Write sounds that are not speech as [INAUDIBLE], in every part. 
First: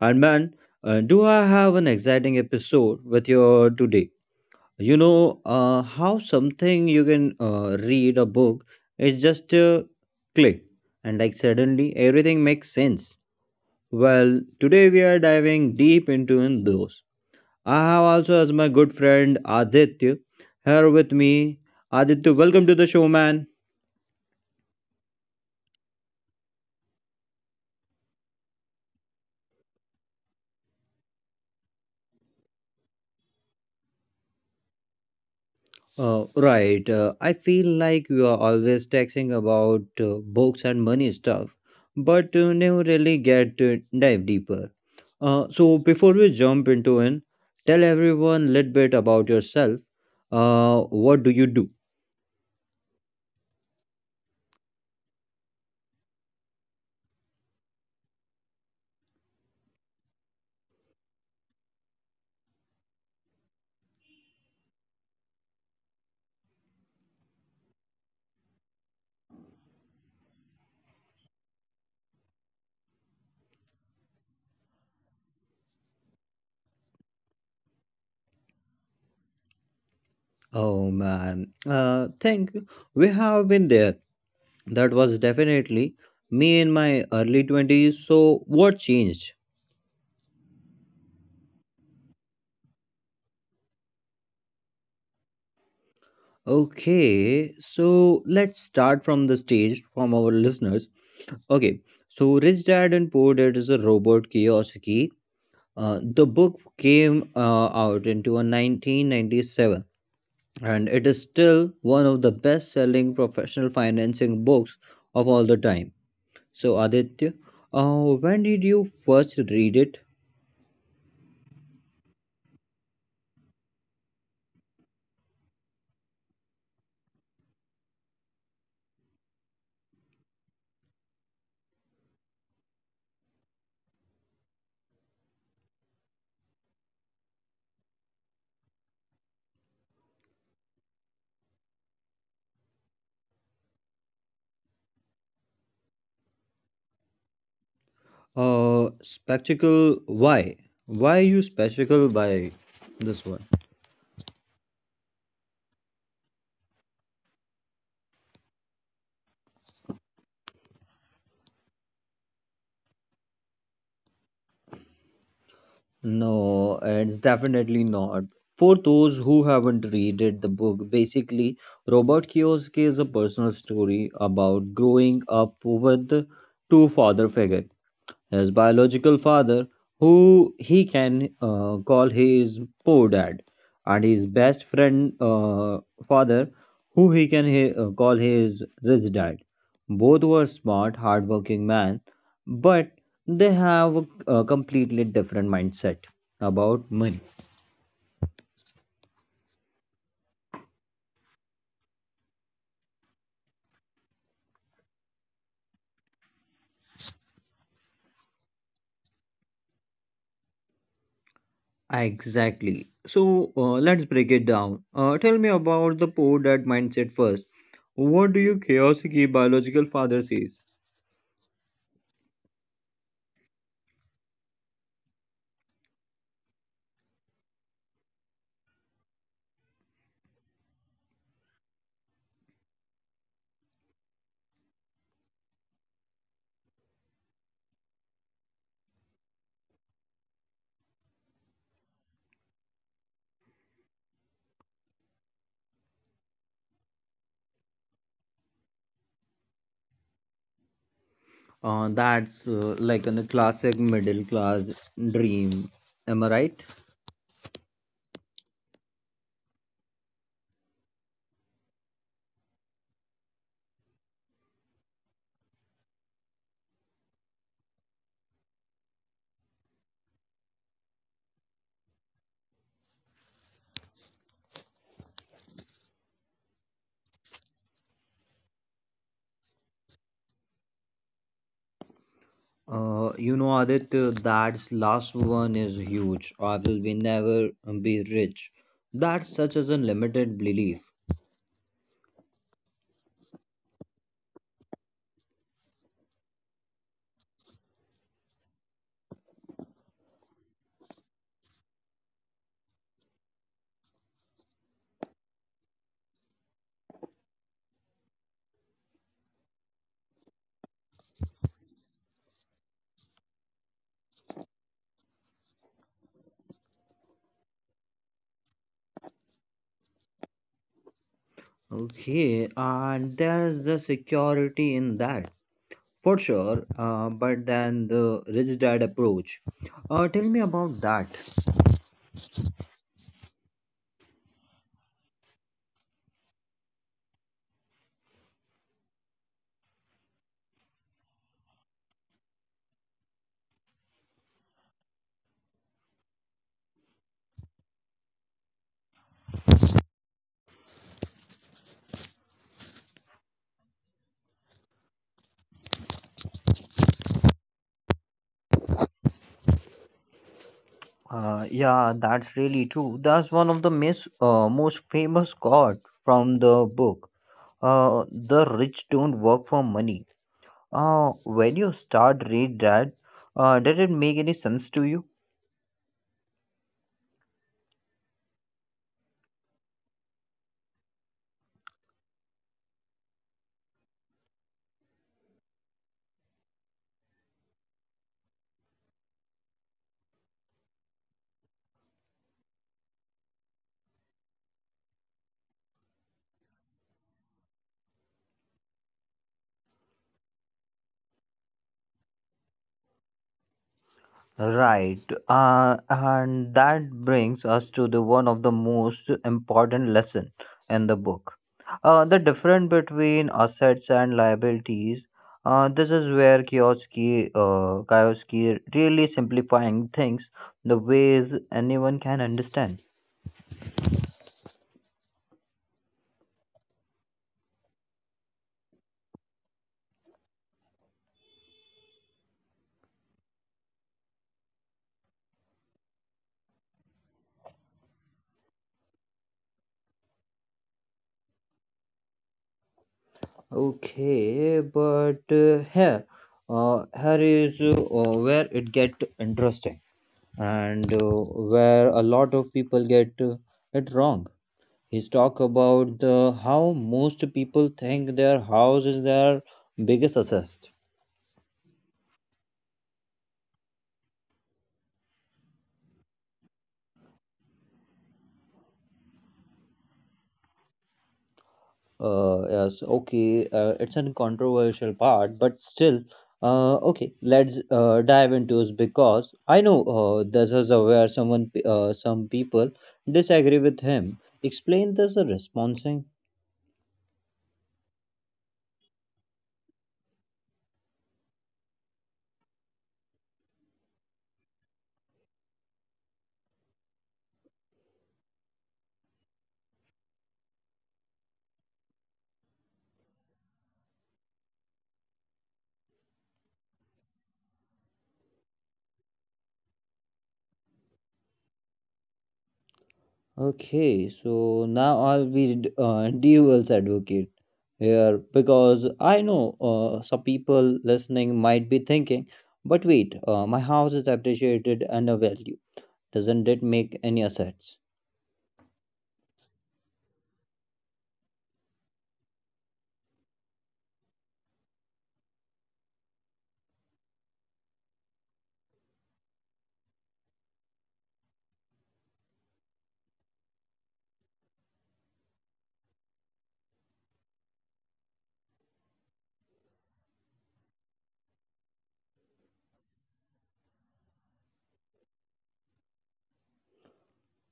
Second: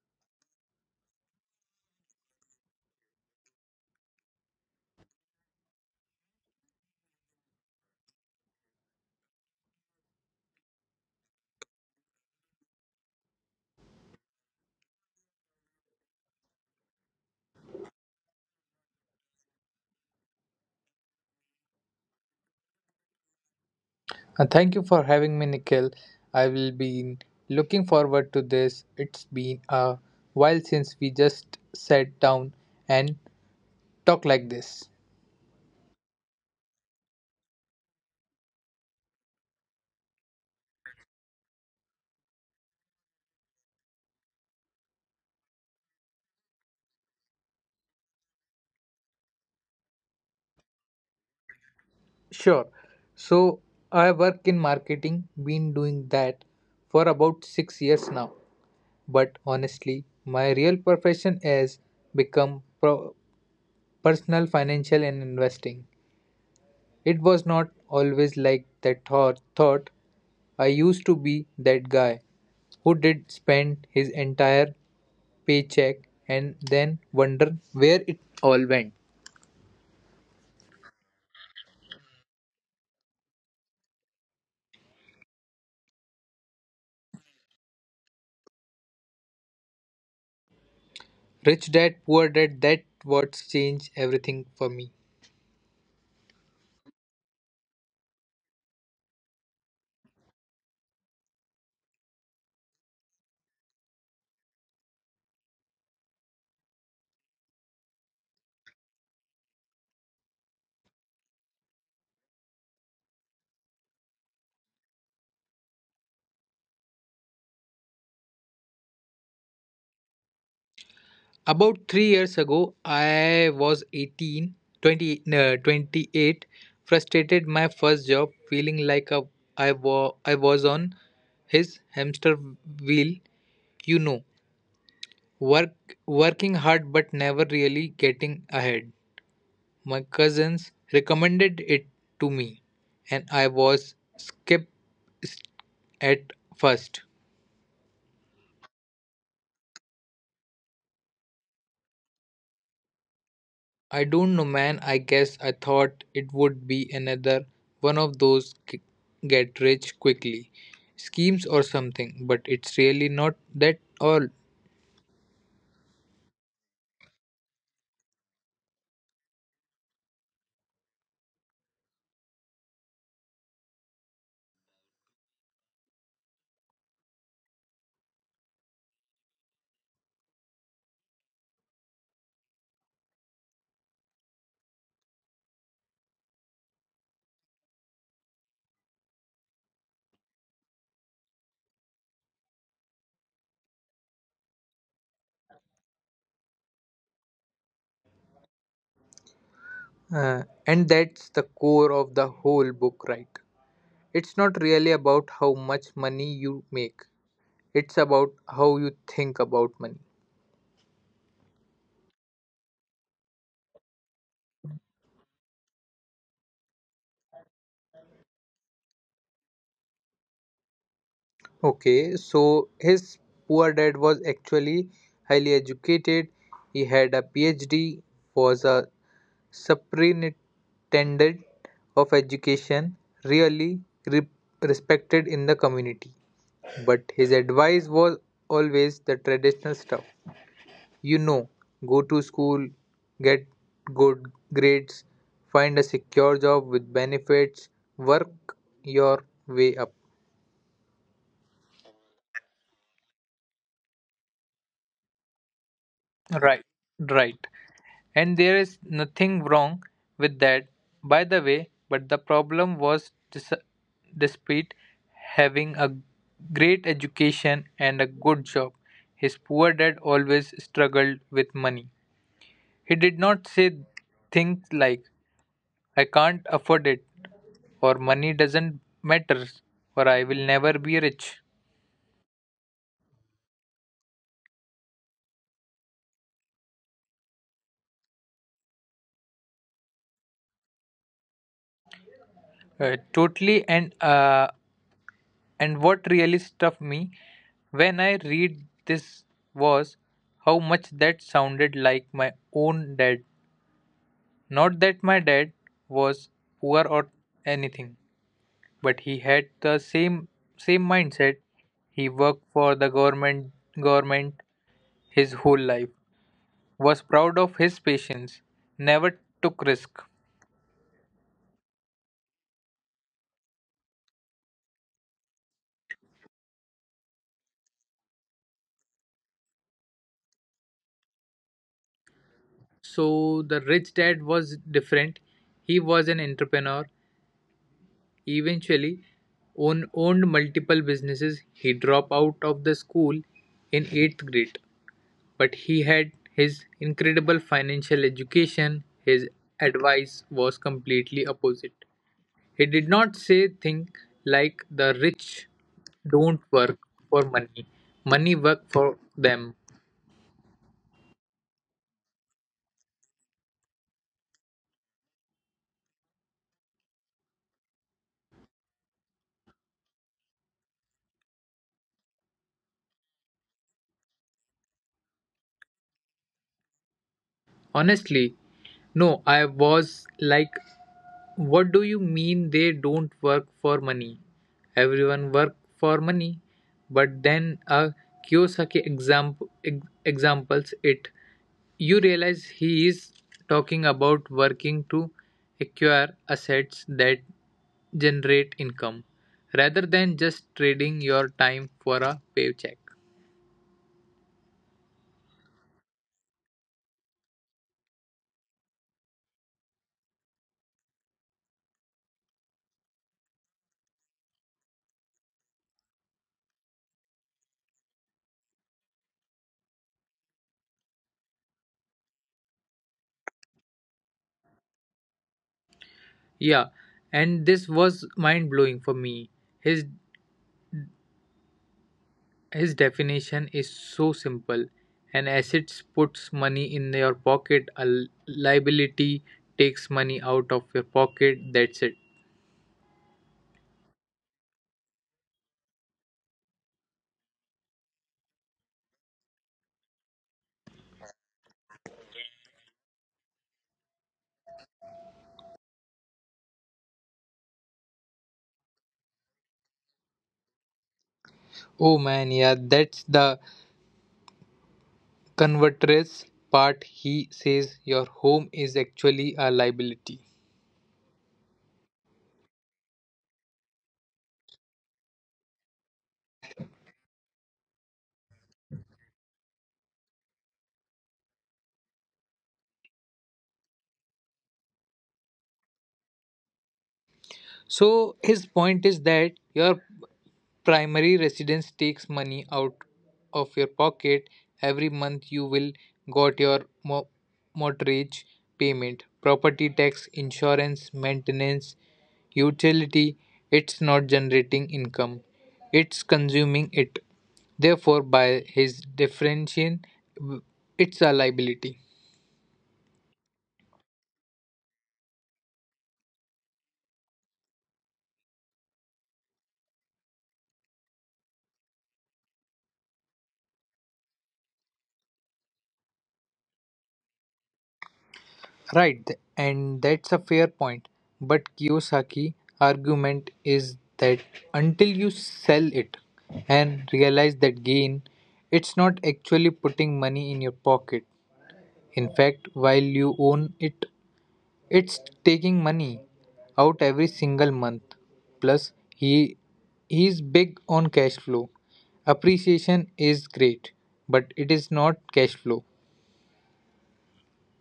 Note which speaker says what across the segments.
Speaker 1: and man, do I have an exciting episode with you today. You know how something you can read a book is just a click, and like suddenly everything makes sense. Well, today we are diving deep into in those. I have also as my good friend Aditya here with me. Aditya, welcome to the show, man.
Speaker 2: Thank you for having me, Nikhil. I will be looking forward to this. It's been a while since we just sat down and talk like this.
Speaker 1: Right. I feel like you are always texting about books and money stuff, but never really get to dive deeper. So before we jump into it, tell everyone a little bit about yourself. What do you do?
Speaker 2: Sure. So I work in marketing, been doing that for about 6 years now. But honestly, my real profession has become personal financial and investing. It was not always like that thought. Thought I used to be that guy who did spend his entire paycheck and then wonder where it all went.
Speaker 1: Oh man, thank you. We have been there. That was definitely me in my early 20s. So, what changed?
Speaker 2: Rich dad, poor dad, that what changed everything for me.
Speaker 1: Okay, so let's start from the stage from our listeners. Okay, so Rich Dad and Poor Dad is a Robert Kiyosaki. The book came out into a 1997, and it is still one of the best selling professional financing books of all the time. So, Aditya, when did you first read it?
Speaker 2: About 3 years ago, I was 18, 20, no, 28, frustrated my first job, feeling like I was on his hamster wheel, you know, work working hard but never really getting ahead. My cousins recommended it to me, and I was skeptical at first.
Speaker 1: Spectacle why? Why you Spectacle by this one?
Speaker 2: I don't know, man. I guess I thought it would be another one of those get rich quickly schemes or something, but it's really not that all.
Speaker 1: No, it's definitely not. For those who haven't read it, the book, basically, Robert Kiyosaki is a personal story about growing up with two father figures, his biological father, who he can call his poor dad, and his best friend father, who he can call his rich dad. Both were smart, hardworking men, but they have a, completely different mindset about money.
Speaker 2: And that's the core of the whole book, right? It's not really about how much money you make, it's about how you think about money.
Speaker 1: Exactly. So let's break it down. Tell me about the poor dad mindset first. What do you chaos ki biological father says?
Speaker 2: Okay, so his poor dad was actually highly educated. He had a PhD, was a superintendent of education, really re- respected in the community. But his advice was always the traditional stuff. You know, go to school, get good grades, find a secure job with benefits, work your way up.
Speaker 1: That's like a classic middle class dream. Am I
Speaker 2: Right,
Speaker 1: right?
Speaker 2: right. And there is nothing wrong with that, by the way, but the problem was despite having a great education and a good job, his poor dad always struggled with money. He did not say things like, I can't afford it, or money doesn't matter, or I will never be rich.
Speaker 1: You know, Aditya, that last one is huge. I will be never be rich. That's such as a limited belief.
Speaker 2: Totally, and what really stuck me when I read this was how much that sounded like my own dad. Not that my dad was poor or anything, but he had the same mindset. He worked for the government his whole life, was proud of his patience, never took risk.
Speaker 1: Okay, and there's the security in that for sure. But then the rich dad approach. Tell me about that.
Speaker 2: So the rich dad was different. He was an entrepreneur. Eventually, owned multiple businesses. He dropped out of the school in 8th grade, but he had his incredible financial education. His advice was completely opposite. He did not say things like the rich don't work for money, money work for them.
Speaker 1: Yeah, that's really true. That's one of the most famous quote from the book. The rich don't work for money. When you start read that, did it make any sense to you?
Speaker 2: Honestly, no, I was like, what do you mean they don't work for money? Everyone work for money. But then a Kiyosaki examples it. You realize he is talking about working to acquire assets that generate income rather than just trading your time for a paycheck.
Speaker 1: Right, and that brings us to the one of the most important lesson in the book, the difference between assets and liabilities. This is where Kiyosaki really simplifying things the ways anyone can understand.
Speaker 2: Yeah, and this was mind blowing for me. His His definition is so simple: an asset puts money in your pocket, a liability takes money out of your pocket. That's it.
Speaker 1: Okay, but here is where it get interesting, and where a lot of people get it wrong. He's talk about the how most people think their house is their biggest asset.
Speaker 2: Oh man, yeah, that's the converter's part. He says your home is actually a liability.
Speaker 1: Yes, okay, it's a controversial part, but still, okay, let's dive into it because I know this is where some people disagree with him. Explain this responsing.
Speaker 2: So his point is that your primary residence takes money out of your pocket every month. You will got your mortgage payment, property tax, insurance, maintenance, utility. It's not generating income; it's consuming it. Therefore, by his definition, w- it's a liability.
Speaker 1: Okay, so now I'll be [LAUGHS] duel's advocate. Here because I know some people listening might be thinking, but wait, my house is appreciated and a value. Doesn't it make any assets?
Speaker 2: Right, and that's a fair point. But Kiyosaki' argument is that until you sell it and realize that gain, it's not actually putting money in your pocket. In fact, while you own it, it's taking money out every single month. Plus, he's big on cash flow. Appreciation is great, but it is not cash flow.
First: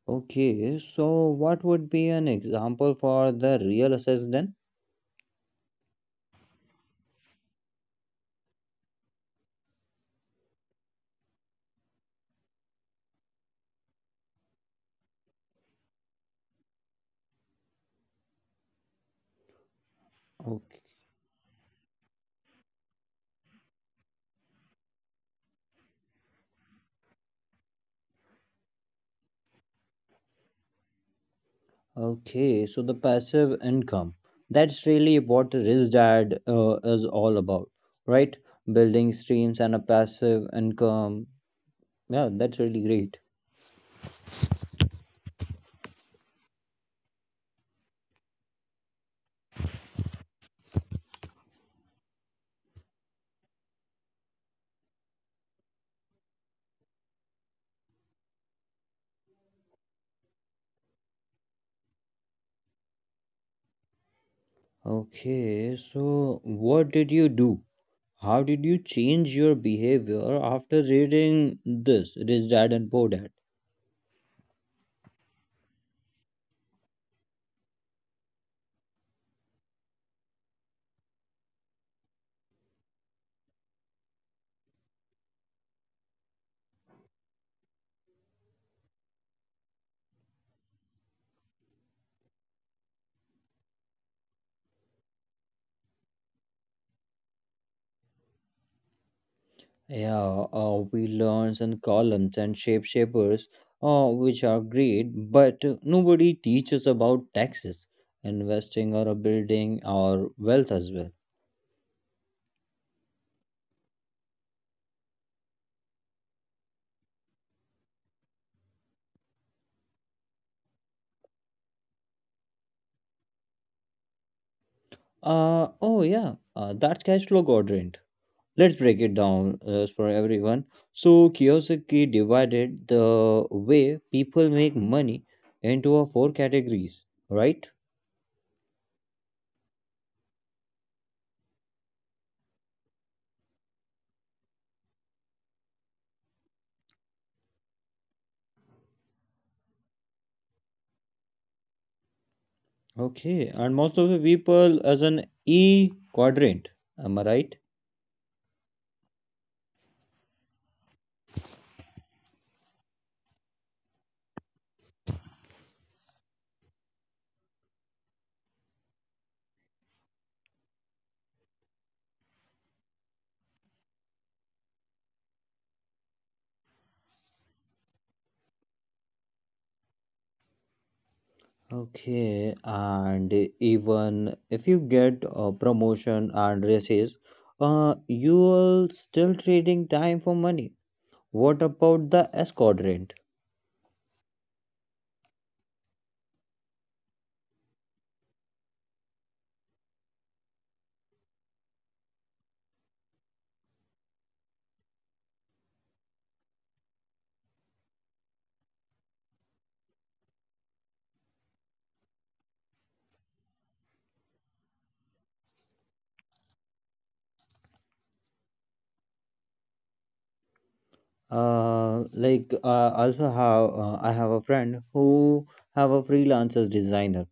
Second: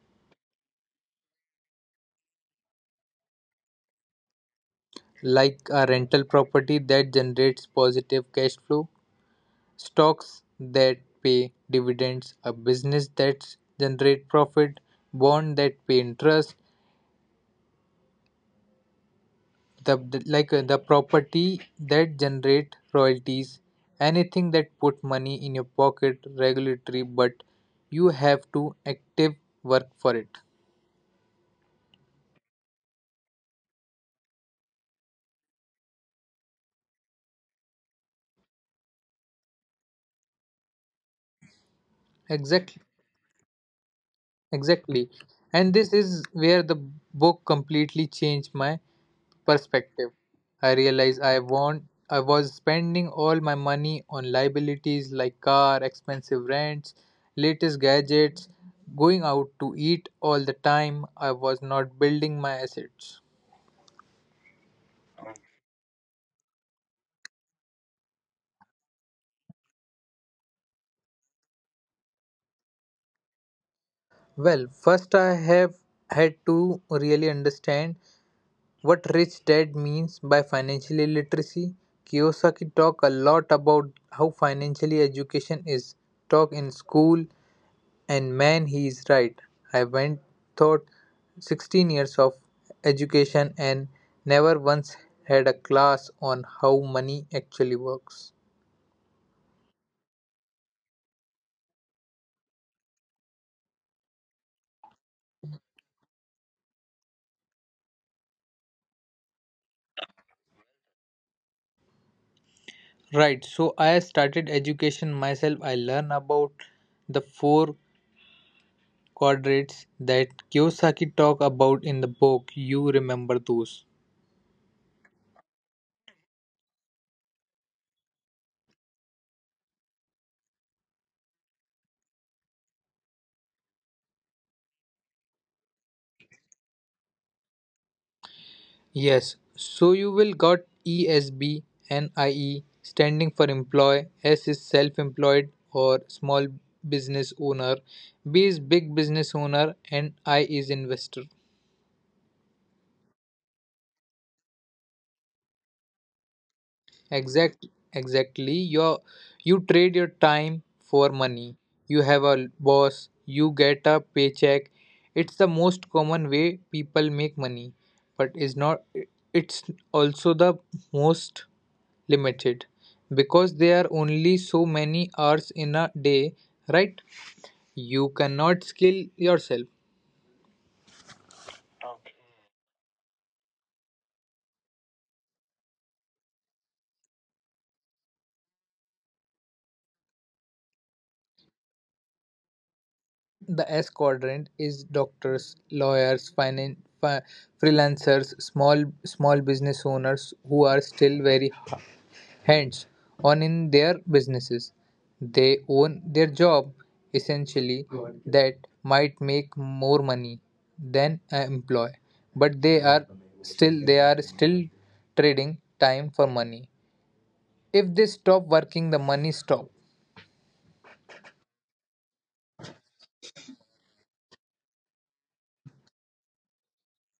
Speaker 1: Okay, so what would be an example for the real assets then?
Speaker 2: Like a rental property that generates positive cash flow, stocks that pay dividends, a business that generate profit, bond that pay interest, like the
Speaker 1: Okay,
Speaker 2: property that generate royalties, anything that put money in your pocket regulatory, but you have to active work for it.
Speaker 1: okay, so the passive income. That's really what Rich Dad is all about, right? Building streams and a passive income. Yeah, that's
Speaker 2: Exactly.
Speaker 1: really great.
Speaker 2: Exactly. And this is where the book completely changed my perspective. I realized I was spending all my money on liabilities like car, expensive rents, latest gadgets, going out to eat all the time. I was not building my assets.
Speaker 1: Okay, so what did you do? How did you change your behavior after reading this, Rich Dad and Poor Dad?
Speaker 2: Well, first I have had to really understand what Rich Dad means by financial literacy. Kiyosaki talk a lot about how financially education is taught in school, and man, he is right. I went thought 16 years of education and never once had a class on how money actually works.
Speaker 1: Yeah, we learn some columns and shapeshifters, which are great, but nobody teaches about taxes, investing, or a building, or wealth as well.
Speaker 2: Right, so I started education myself. I learned about the four quadrants that Kiyosaki talk about in the book. You remember those.
Speaker 1: Oh, yeah, that's cash flow quadrant. Let's break it down for everyone. So, Kiyosaki divided the way people make money into four categories, right?
Speaker 2: Yes, so you will got ESB and IE standing for employ. S is self-employed or small business owner. B is big business owner and I is investor.
Speaker 1: Okay, and most of the people as an E quadrant, am I right?
Speaker 2: Exact exactly. You trade your time for money. You have a boss, you get a paycheck. It's the most common way people make money, but is not it's also the most limited, because there are only so many hours in a day, right? You cannot skill yourself.
Speaker 1: Okay, and even if you get a promotion and raises, you are still trading time for money. What about the S quadrant?
Speaker 2: The S quadrant is doctors, lawyers, finance, freelancers, small business owners who are still very Hence, on in their businesses, they own their job essentially, that might make more money than an employee, but they are still trading time for money. If they stop working, the money stop.
Speaker 1: Like also have I have a friend who have a freelancer designer,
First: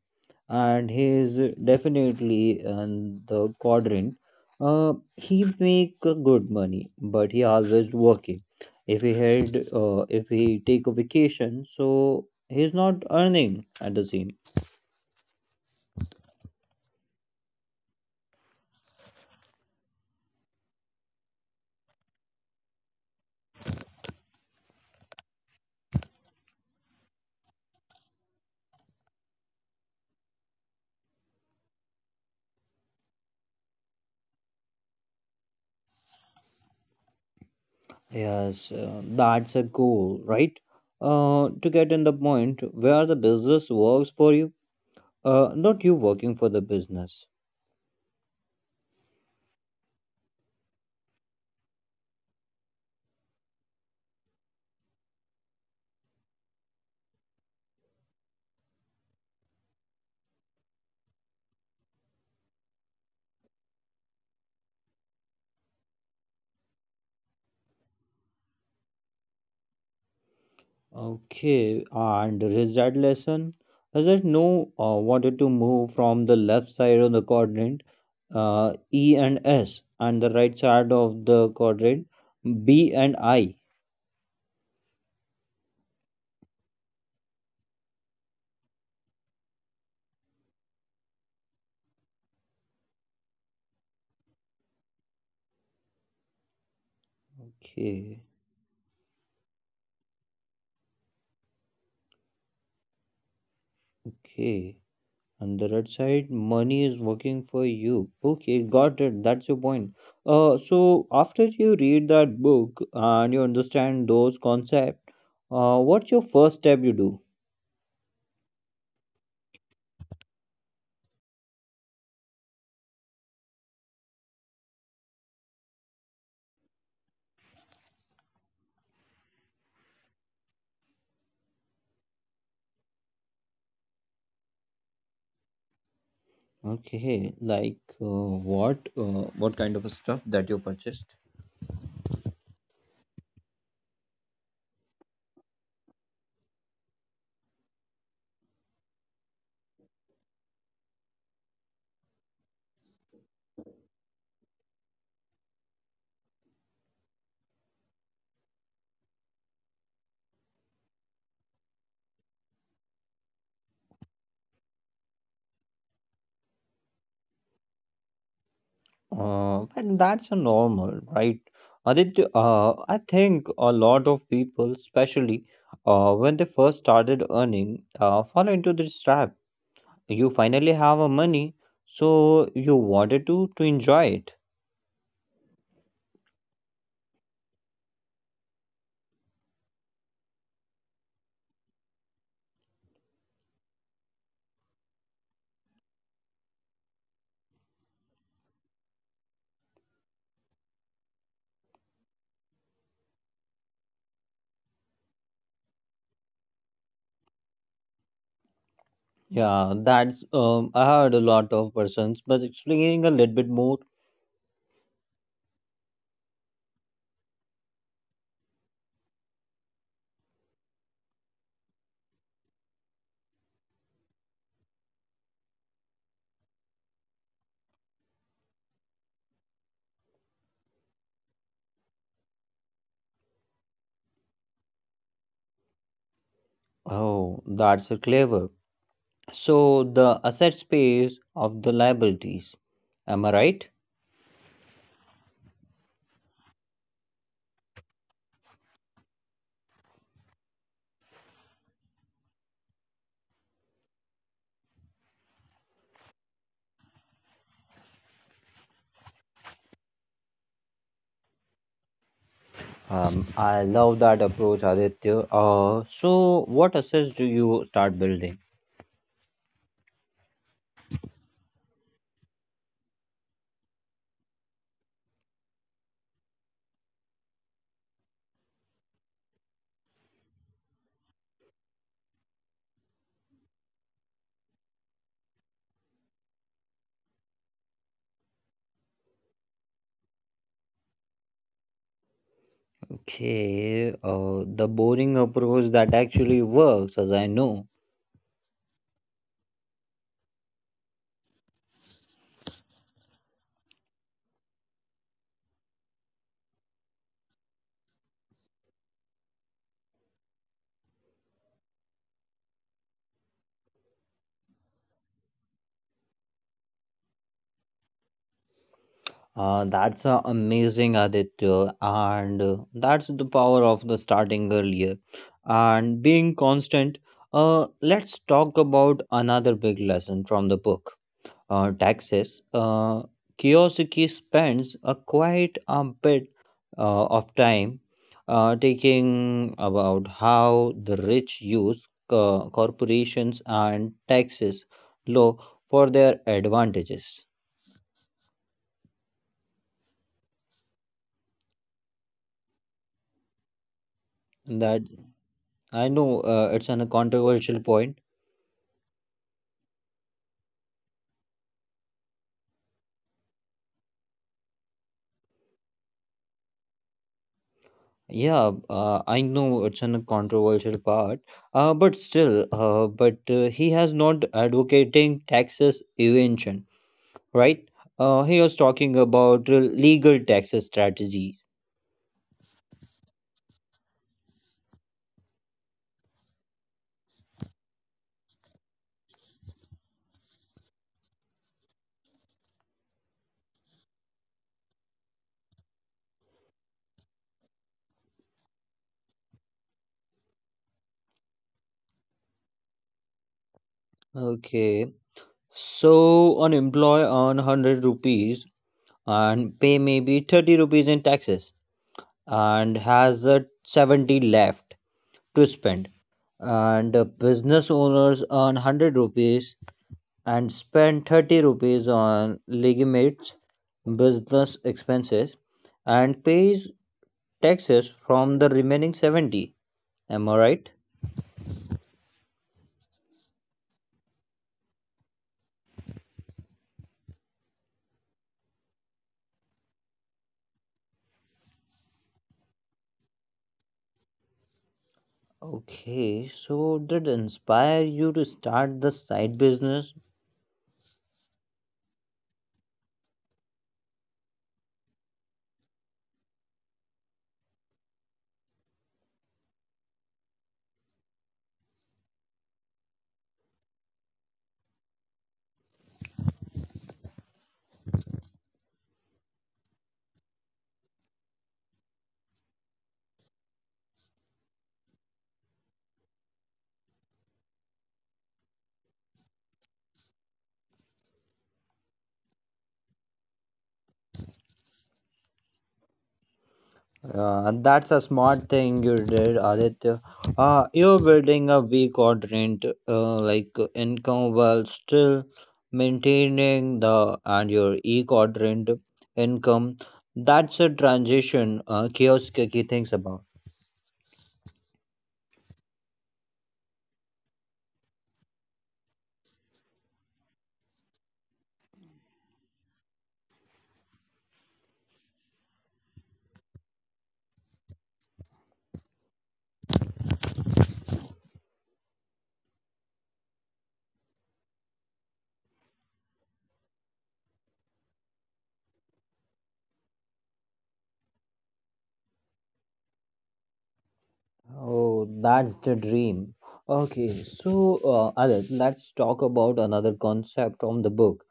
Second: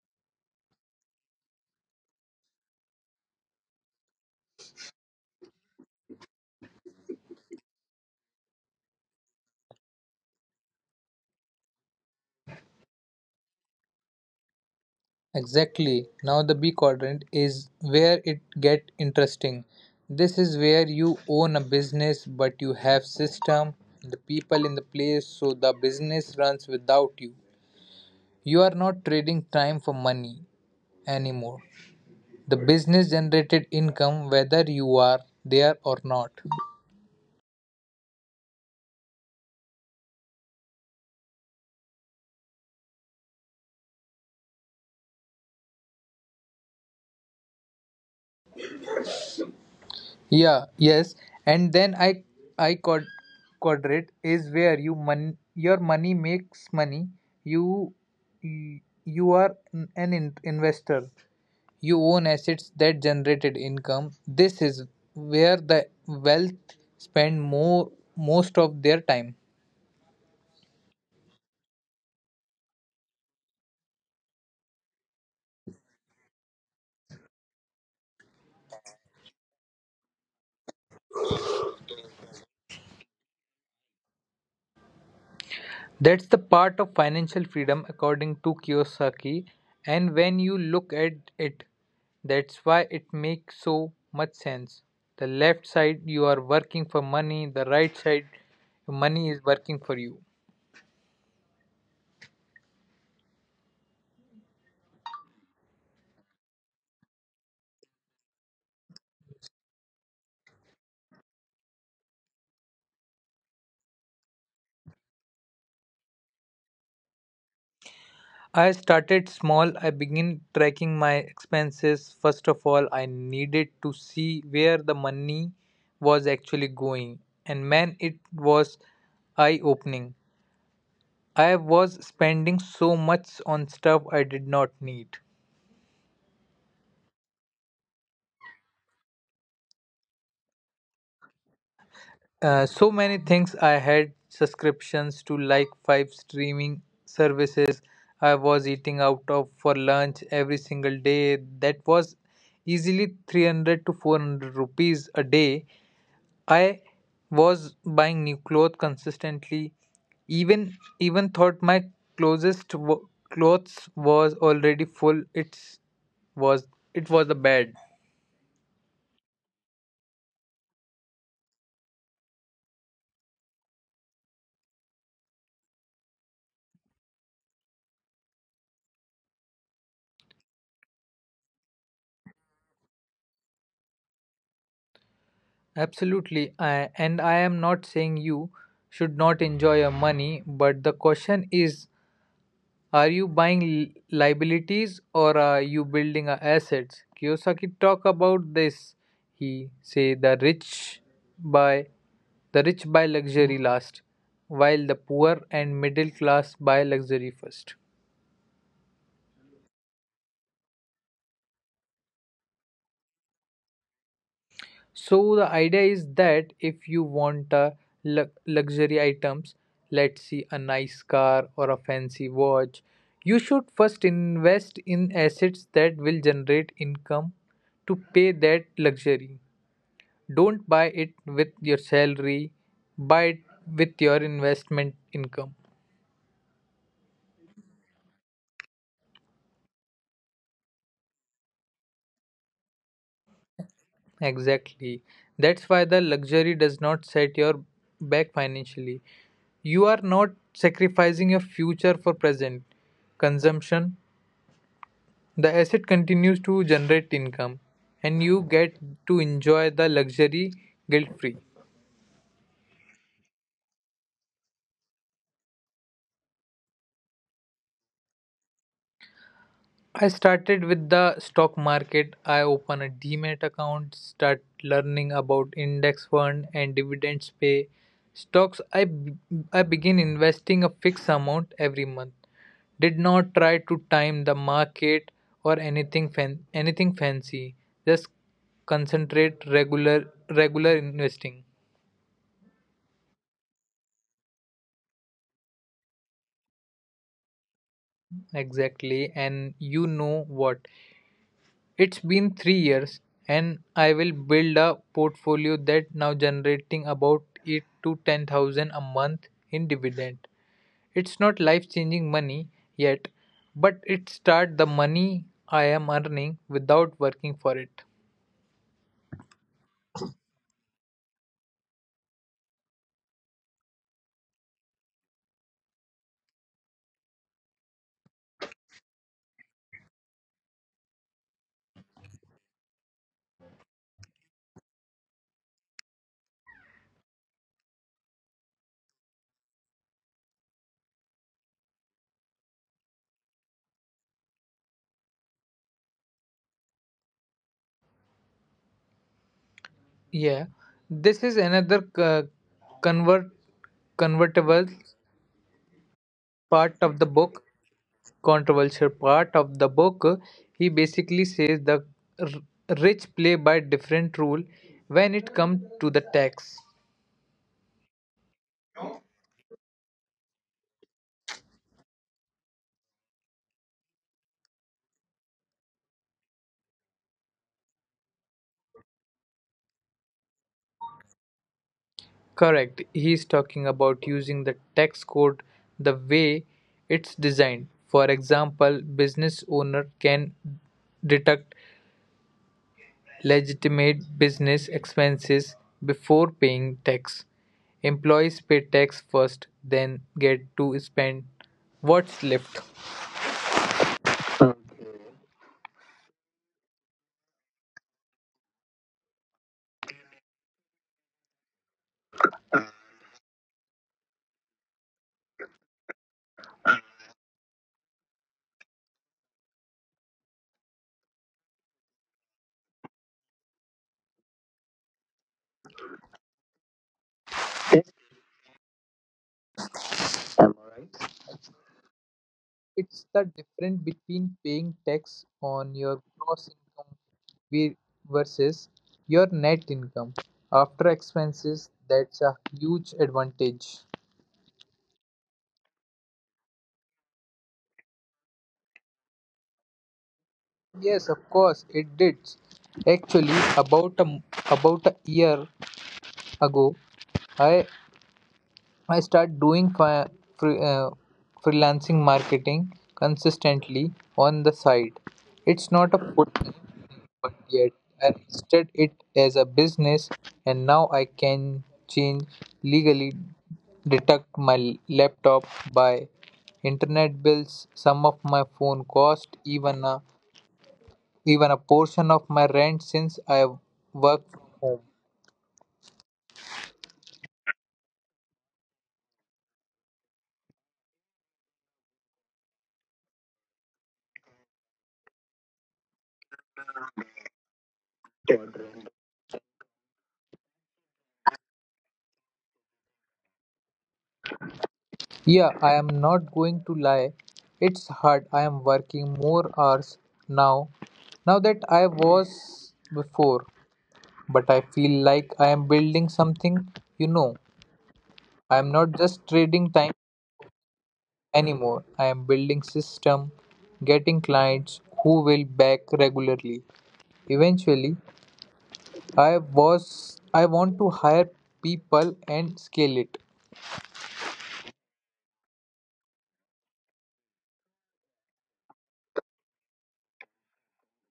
Speaker 1: and he is definitely in the quadrant. He make a good money, but he always working. If he had, if he take a vacation, so he's not earning at the same.
Speaker 2: Exactly. Now the B quadrant is where it get interesting. This is where you own a business but you have system, the people in the place so the business runs without you. You are not trading time for money anymore. The business generated income whether you are there or not.
Speaker 1: Yes, that's a goal, right? To get in the point where the business works for you, not you working for the business.
Speaker 2: Yeah, yes. And then I quadrate is where your money makes money. You you are an investor. You own assets that generated income. This is where the wealth spend more most of their time.
Speaker 1: Okay, and result lesson. Hazrat no wanted to move from the left side of the quadrant, E and S, and the right side of the quadrant, B and I.
Speaker 2: That's the part of financial freedom, according to Kiyosaki. And when you look at it, that's why it makes so much sense. The left side, you are working for money, the right side,
Speaker 1: Okay,
Speaker 2: money is working for you.
Speaker 1: okay. On the right side, money is working for you. Okay, got it. That's your point. So after you read that book and you understand those concepts, what's your first step you do?
Speaker 2: I started small. I began tracking my expenses. First of all, I needed to see where the money was actually going. And man, it was eye opening. I was spending so much on stuff I did not need.
Speaker 1: Okay, like what? What kind of stuff that you purchased?
Speaker 2: So many things. I had subscriptions to like five streaming services. I was eating out of for lunch every single day. That was easily 300 to 400 rupees a day. I was buying new clothes consistently. Even even thought my closest clothes was already full. Was it was the bad.
Speaker 1: But that's a normal, right? Aditya, I think a lot of people, especially when they first started earning, fall into this trap. You finally have a money, so you wanted to enjoy it.
Speaker 2: Absolutely. And I am not saying you should not enjoy your money, but the question is, are you buying liabilities or are you building a assets? Kiyosaki talk about this. He say buy the rich buy luxury last, while the poor and middle class buy luxury first.
Speaker 1: Yeah, that's I heard a lot of persons, but explaining a little bit more.
Speaker 2: So the idea is that if you want luxury items, let's see a nice car or a fancy watch, you should first invest in assets that will generate income to pay that luxury. Don't buy it with your salary, buy it with your investment income.
Speaker 1: Oh, that's a clever. So the asset space of the liabilities. Am I right?
Speaker 2: Exactly. That's why the luxury does not set your back financially. You are not sacrificing your future for present consumption. The asset continues to generate income and you get to enjoy the luxury guilt free.
Speaker 1: I love that approach, Aditya. So what assets do you start building?
Speaker 2: I started with the stock market. I opened a Demat account, start learning about index fund and dividends pay stocks. I begin investing a fixed amount every month. Did not try to time the market or anything fancy. Just concentrate regular investing.
Speaker 1: Okay, the boring approach that actually works, as I know.
Speaker 2: Exactly, and you know what? It's been 3 years and I will build a portfolio that now generating about eight to ten thousand a month in dividend. It's not life changing money yet, but it start the money I am earning without working for it.
Speaker 1: That's amazing, Aditya, and that's the power of the starting earlier and being constant. Let's talk about another big lesson from the book, taxes. Kiyosaki spends a quite a bit of time taking about how the rich use corporations and taxes law for their advantages.
Speaker 2: Yeah, this is another convert convertible
Speaker 1: That I know it's
Speaker 2: part
Speaker 1: an, a
Speaker 2: of the book.
Speaker 1: controversial point.
Speaker 2: Controversial part of the book. He basically says the r- rich play by different rule when it comes to the tax.
Speaker 1: Yeah, I know it's an, a controversial part, but still, but he has not advocating taxes evasion, right? He was talking about legal tax strategies.
Speaker 2: Correct. He's talking about using the tax code the way it's designed. For example, business owner can deduct legitimate business expenses before paying tax. Employees pay tax first, then get to spend what's left.
Speaker 1: Okay, so an employee earn 100 rupees and pay maybe 30 rupees in taxes and has 70 left to spend, and business owners earn 100 rupees and spend 30 rupees on legitimate business expenses and pays taxes from the remaining 70. Am I right?
Speaker 2: It's the difference between paying tax on your gross income vi- versus your net income after expenses. That's a huge advantage.
Speaker 1: Okay, so did inspire you to start the side business?
Speaker 2: Yes, of course, it did. Actually, about about a year ago, I I start doing fre- uh, freelancing marketing consistently on the side. It's not a full time but yet I listed it as a business and now I can change legally deduct my laptop by internet bills, some of my phone cost, even a portion of my rent since I work from home.
Speaker 1: That's a smart thing you did, Aditya. You're building a weak rent, income while still maintaining the and your e quadrant income. That's a transition. Kiosk ki thinks about.
Speaker 2: Yeah, I am not going to lie. It's hard. I am working more hours now, now that I was before. But I feel like I am building something. You know, I am not just trading time anymore. I am building system, getting clients who will back regularly. Eventually, I want to hire people and scale it.
Speaker 1: Oh, that's the dream. Okay, so Adit, let's talk about another concept from the book,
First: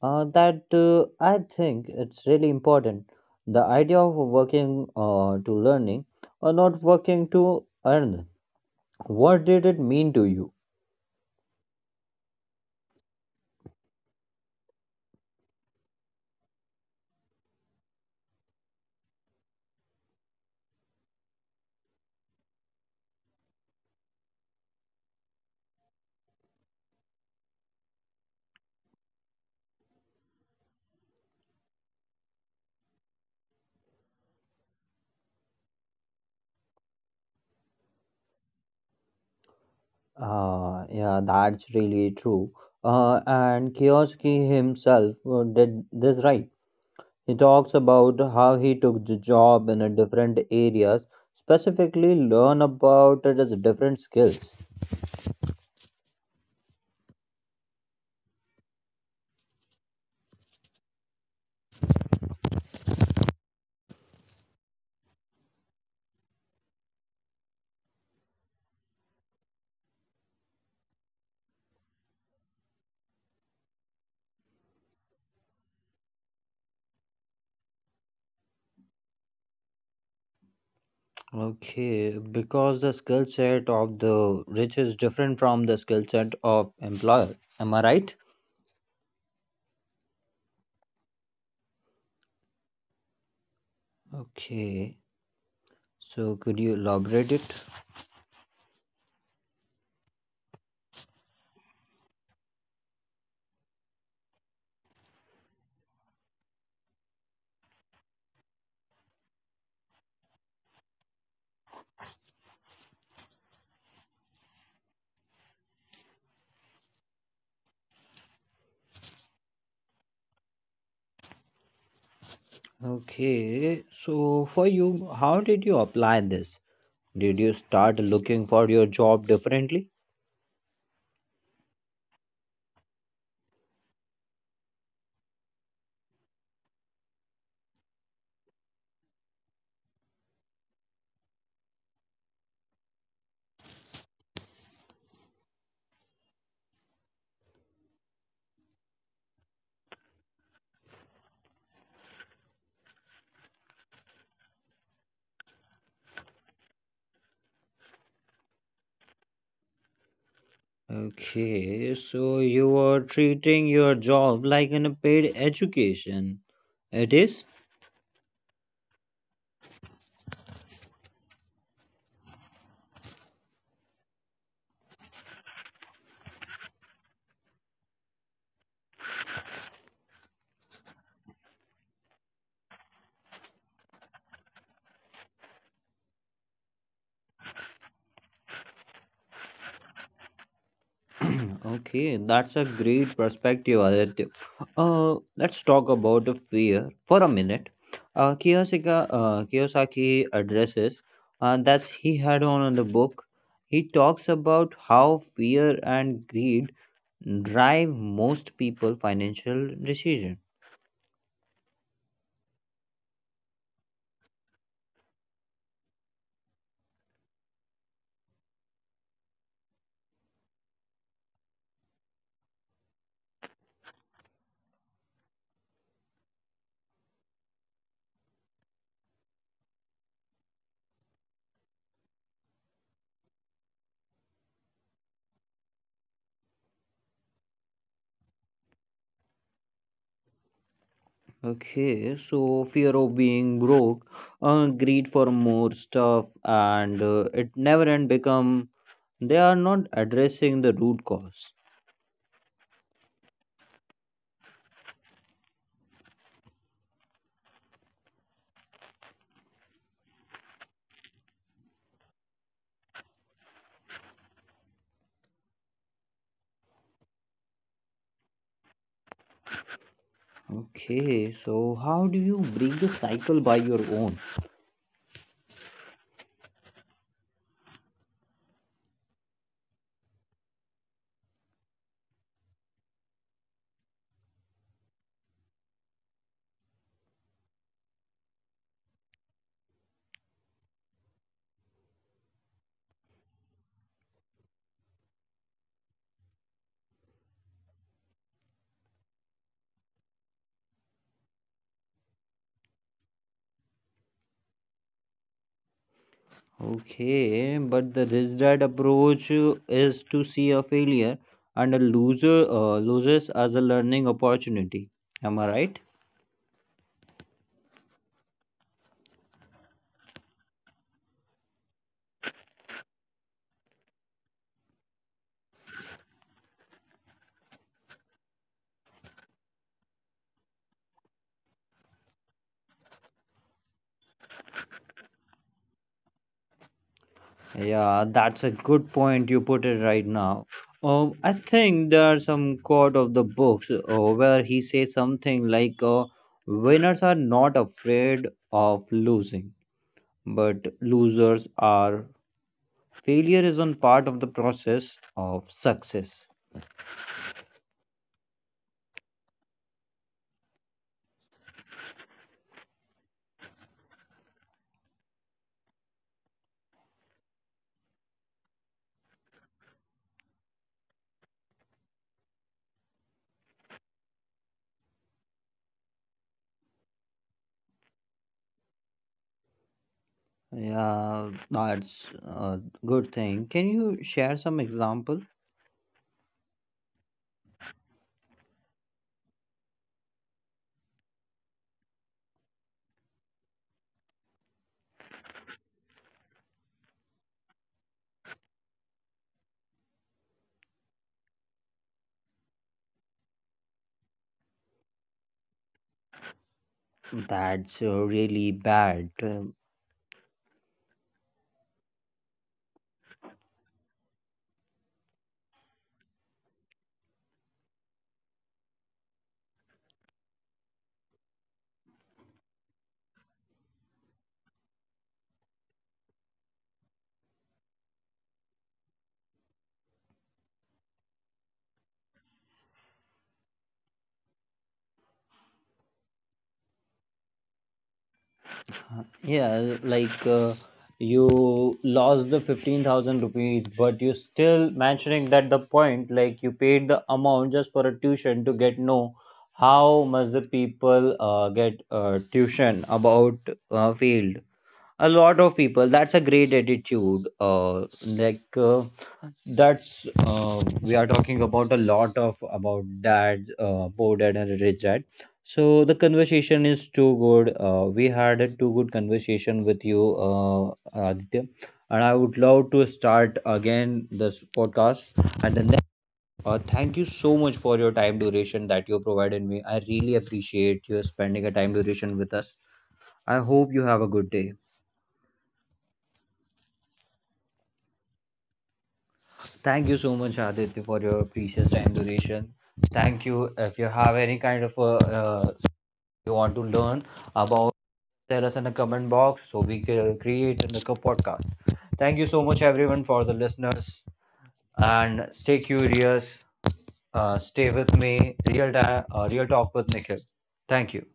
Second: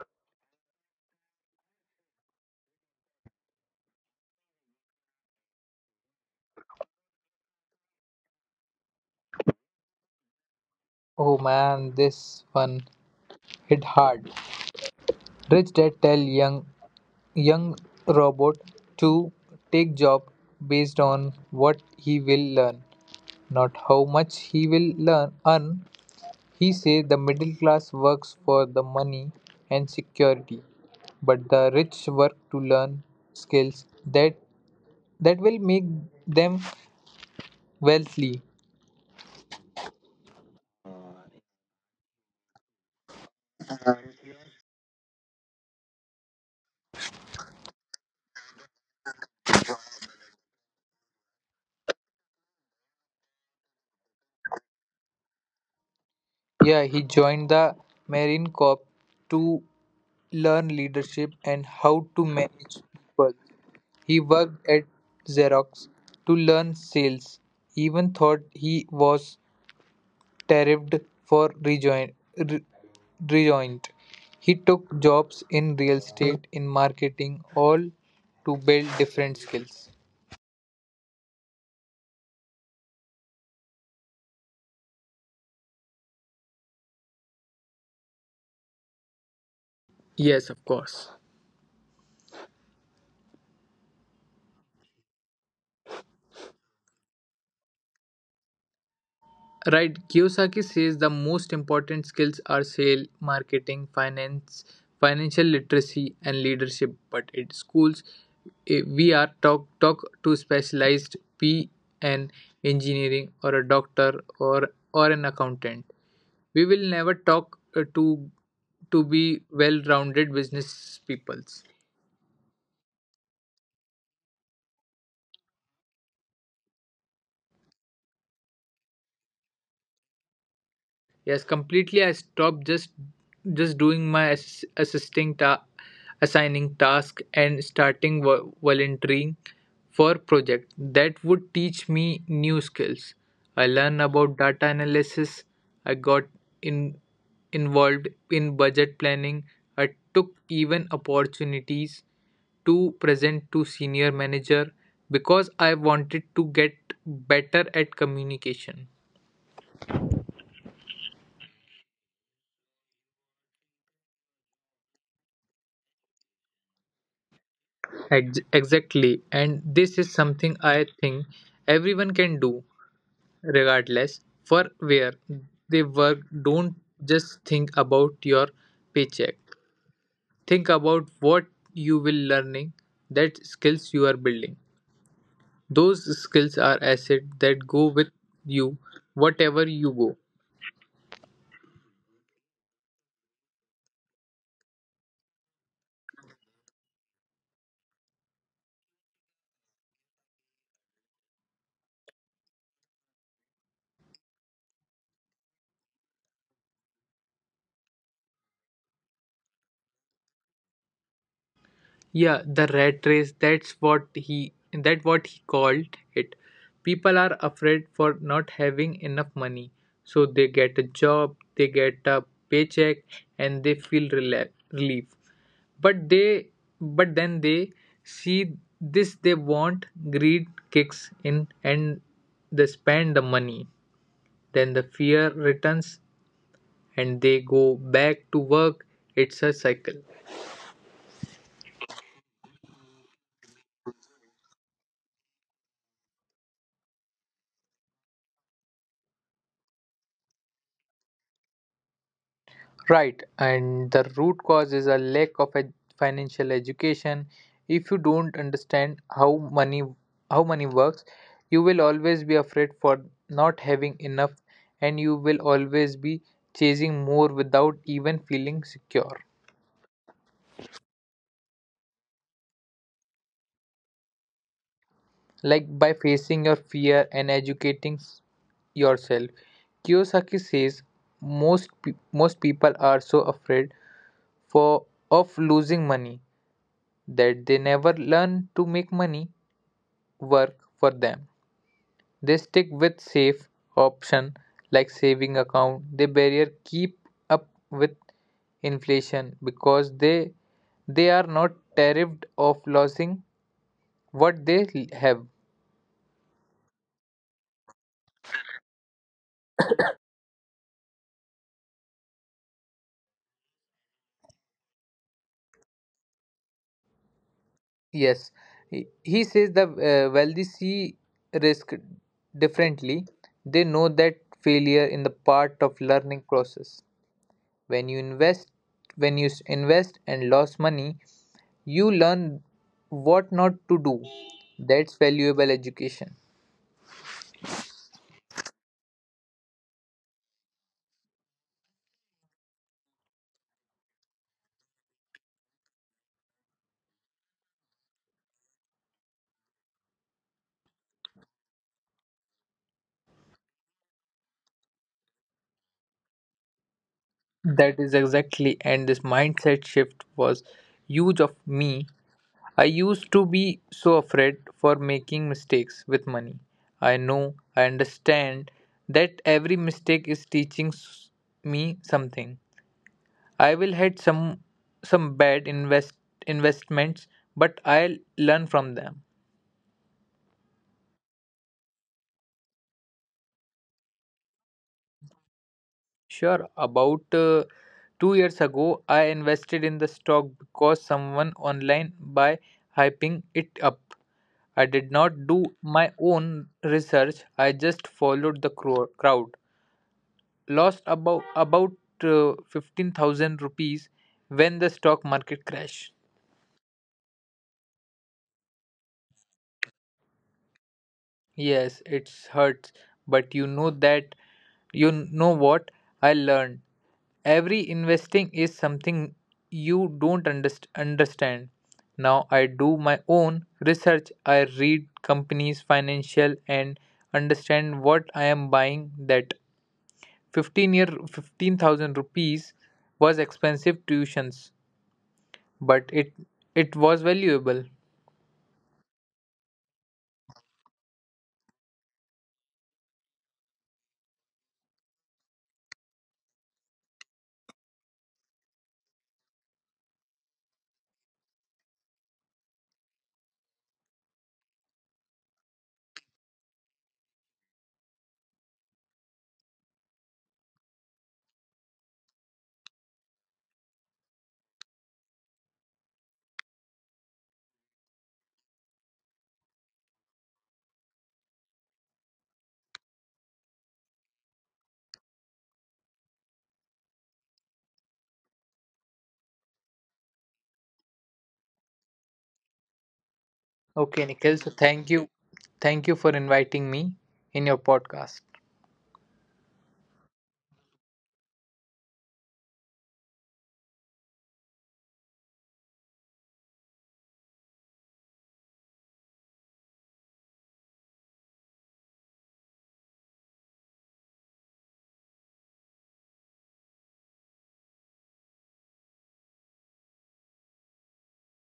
Speaker 1: that I think it's really important. The idea of working to learning, or not working to earn. What did it mean to you?
Speaker 2: Oh man, this one hit hard. Rich dad tell young Young robot to take job based on what he will learn, not how much he will learn earn. He say the middle class works for the money and security, but the rich work to learn skills that will make them wealthy.
Speaker 1: Yeah, that's really true. And Kiyoski himself did this right. He talks about how he took the job in a different areas, specifically learn about it as different skills.
Speaker 2: Yeah, he joined the Marine Corps to learn leadership and how to manage people. He worked at Xerox to learn sales, even though he was tariffed for rejoint. He took jobs in real estate, in marketing, all to build different skills.
Speaker 1: Okay, because the skill set of the rich is different from the skill set of employer. Am I right?
Speaker 2: Yes, of course.
Speaker 1: Okay. So could you elaborate it?
Speaker 2: Right, Kiyosaki says the most important skills are sale, marketing, finance, financial literacy, and leadership. But at schools, we are taught to specialized be an engineering or a doctor or an accountant. We will never talk to be well-rounded business peoples.
Speaker 1: Okay. So for you, how did you apply this? Did you start looking for your job differently?
Speaker 2: Yes, completely. I stopped just doing my assisting assigning task and starting volunteering for project that would teach me new skills. I learned about data analysis. I got in involved in budget planning. I took even opportunities to present to senior manager because I wanted to get better at communication.
Speaker 1: Okay, so you are treating your job like an paid education. It is?
Speaker 2: Exactly. And this is something I think everyone can do, regardless for where they work. Don't just think about your paycheck. Think about what you will learning, that skills you are building. Those skills are asset that go with you whatever you go.
Speaker 1: [CLEARS THROAT] Okay, that's a great perspective, Aditya. Let's talk about the fear for a minute. Kiyosaki addresses that he had on in the book. He talks about how fear and greed drive most people financial decision.
Speaker 2: Yeah, the rat race, that's what he that what he called it. People are afraid for not having enough money. So they get a job, they get a paycheck and they feel relief. But they but then they see this they want greed kicks in and they spend the money. Then the fear returns and they go back to work. It's a cycle.
Speaker 1: Okay, so fear of being broke, greed for more stuff, and it never end become. They are not addressing the root cause.
Speaker 2: Right, and the root cause is a lack of financial education. If you don't understand how money works, you will always be afraid for not having enough and you will always be chasing more without even feeling secure.
Speaker 1: Okay, so how do you break the cycle by your own?
Speaker 2: Like by facing your fear and educating yourself. Kiyosaki says most people are so afraid for of losing money that they never learn to make money work for them. They stick with safe option like saving account. They barrier keep up with inflation because they are not terrified of losing what they have.
Speaker 1: Okay, but the rigid approach is to see a failure and a loser loses as a learning opportunity. Am I right?
Speaker 2: Yes, he says the wealthy see risk differently. They know that failure in the part of learning process. When you invest when you invest and lose money you learn what not to do. That's valuable education.
Speaker 1: Yeah, that's a good point you put it right now. I think there are some quote of the books where he says something like, "Winners are not afraid of losing, but losers are." Failure is on part of the process of success.
Speaker 2: That is exactly, and this mindset shift was huge of me. I used to be so afraid for making mistakes with money. i know I understand that every mistake is teaching me something. I will had some some bad investments, but I'll learn from them.
Speaker 1: Yeah, that's a good thing. Can you share some example?
Speaker 2: Sure. About 2 years ago, I invested in the stock because someone online by hyping it up. I did not do my own research. I just followed the crowd. Lost about 15,000 rupees when the stock market crashed.
Speaker 1: That's really bad.
Speaker 2: Yes, it hurts, but you know what I learned. Every investing is something you don't understand. Now I do my own research. I read companies' financial and understand what I am buying. That 15 year 15,000 rupees was expensive tuitions, but it was valuable.
Speaker 1: Um, yeah like uh, you lost the 15,000 rupees, but you still mentioning that the point, like you paid the amount just for a tuition to get no how much the people get tuition about field. A lot of people, that's a great attitude like that's We are talking about a lot of about dad, boarded and rich dad. So the conversation is too good, we had a too good conversation with you, Aditya, and I would love to start again this podcast, and then thank you so much for your time duration that you provided me. I really appreciate you spending a time duration with us. I hope
Speaker 2: Okay,
Speaker 1: you have a
Speaker 2: Nikhil. So
Speaker 1: good day.
Speaker 2: thank you for inviting me in your podcast.
Speaker 1: Thank you so much, Aditya, for your precious time duration. Thank you. If you have any kind of uh, you want to learn about, tell us in the comment box so we can create in the podcast. Thank you so much, everyone, for the listeners, and stay curious. Stay with me. Real talk with Nikhil. Thank you.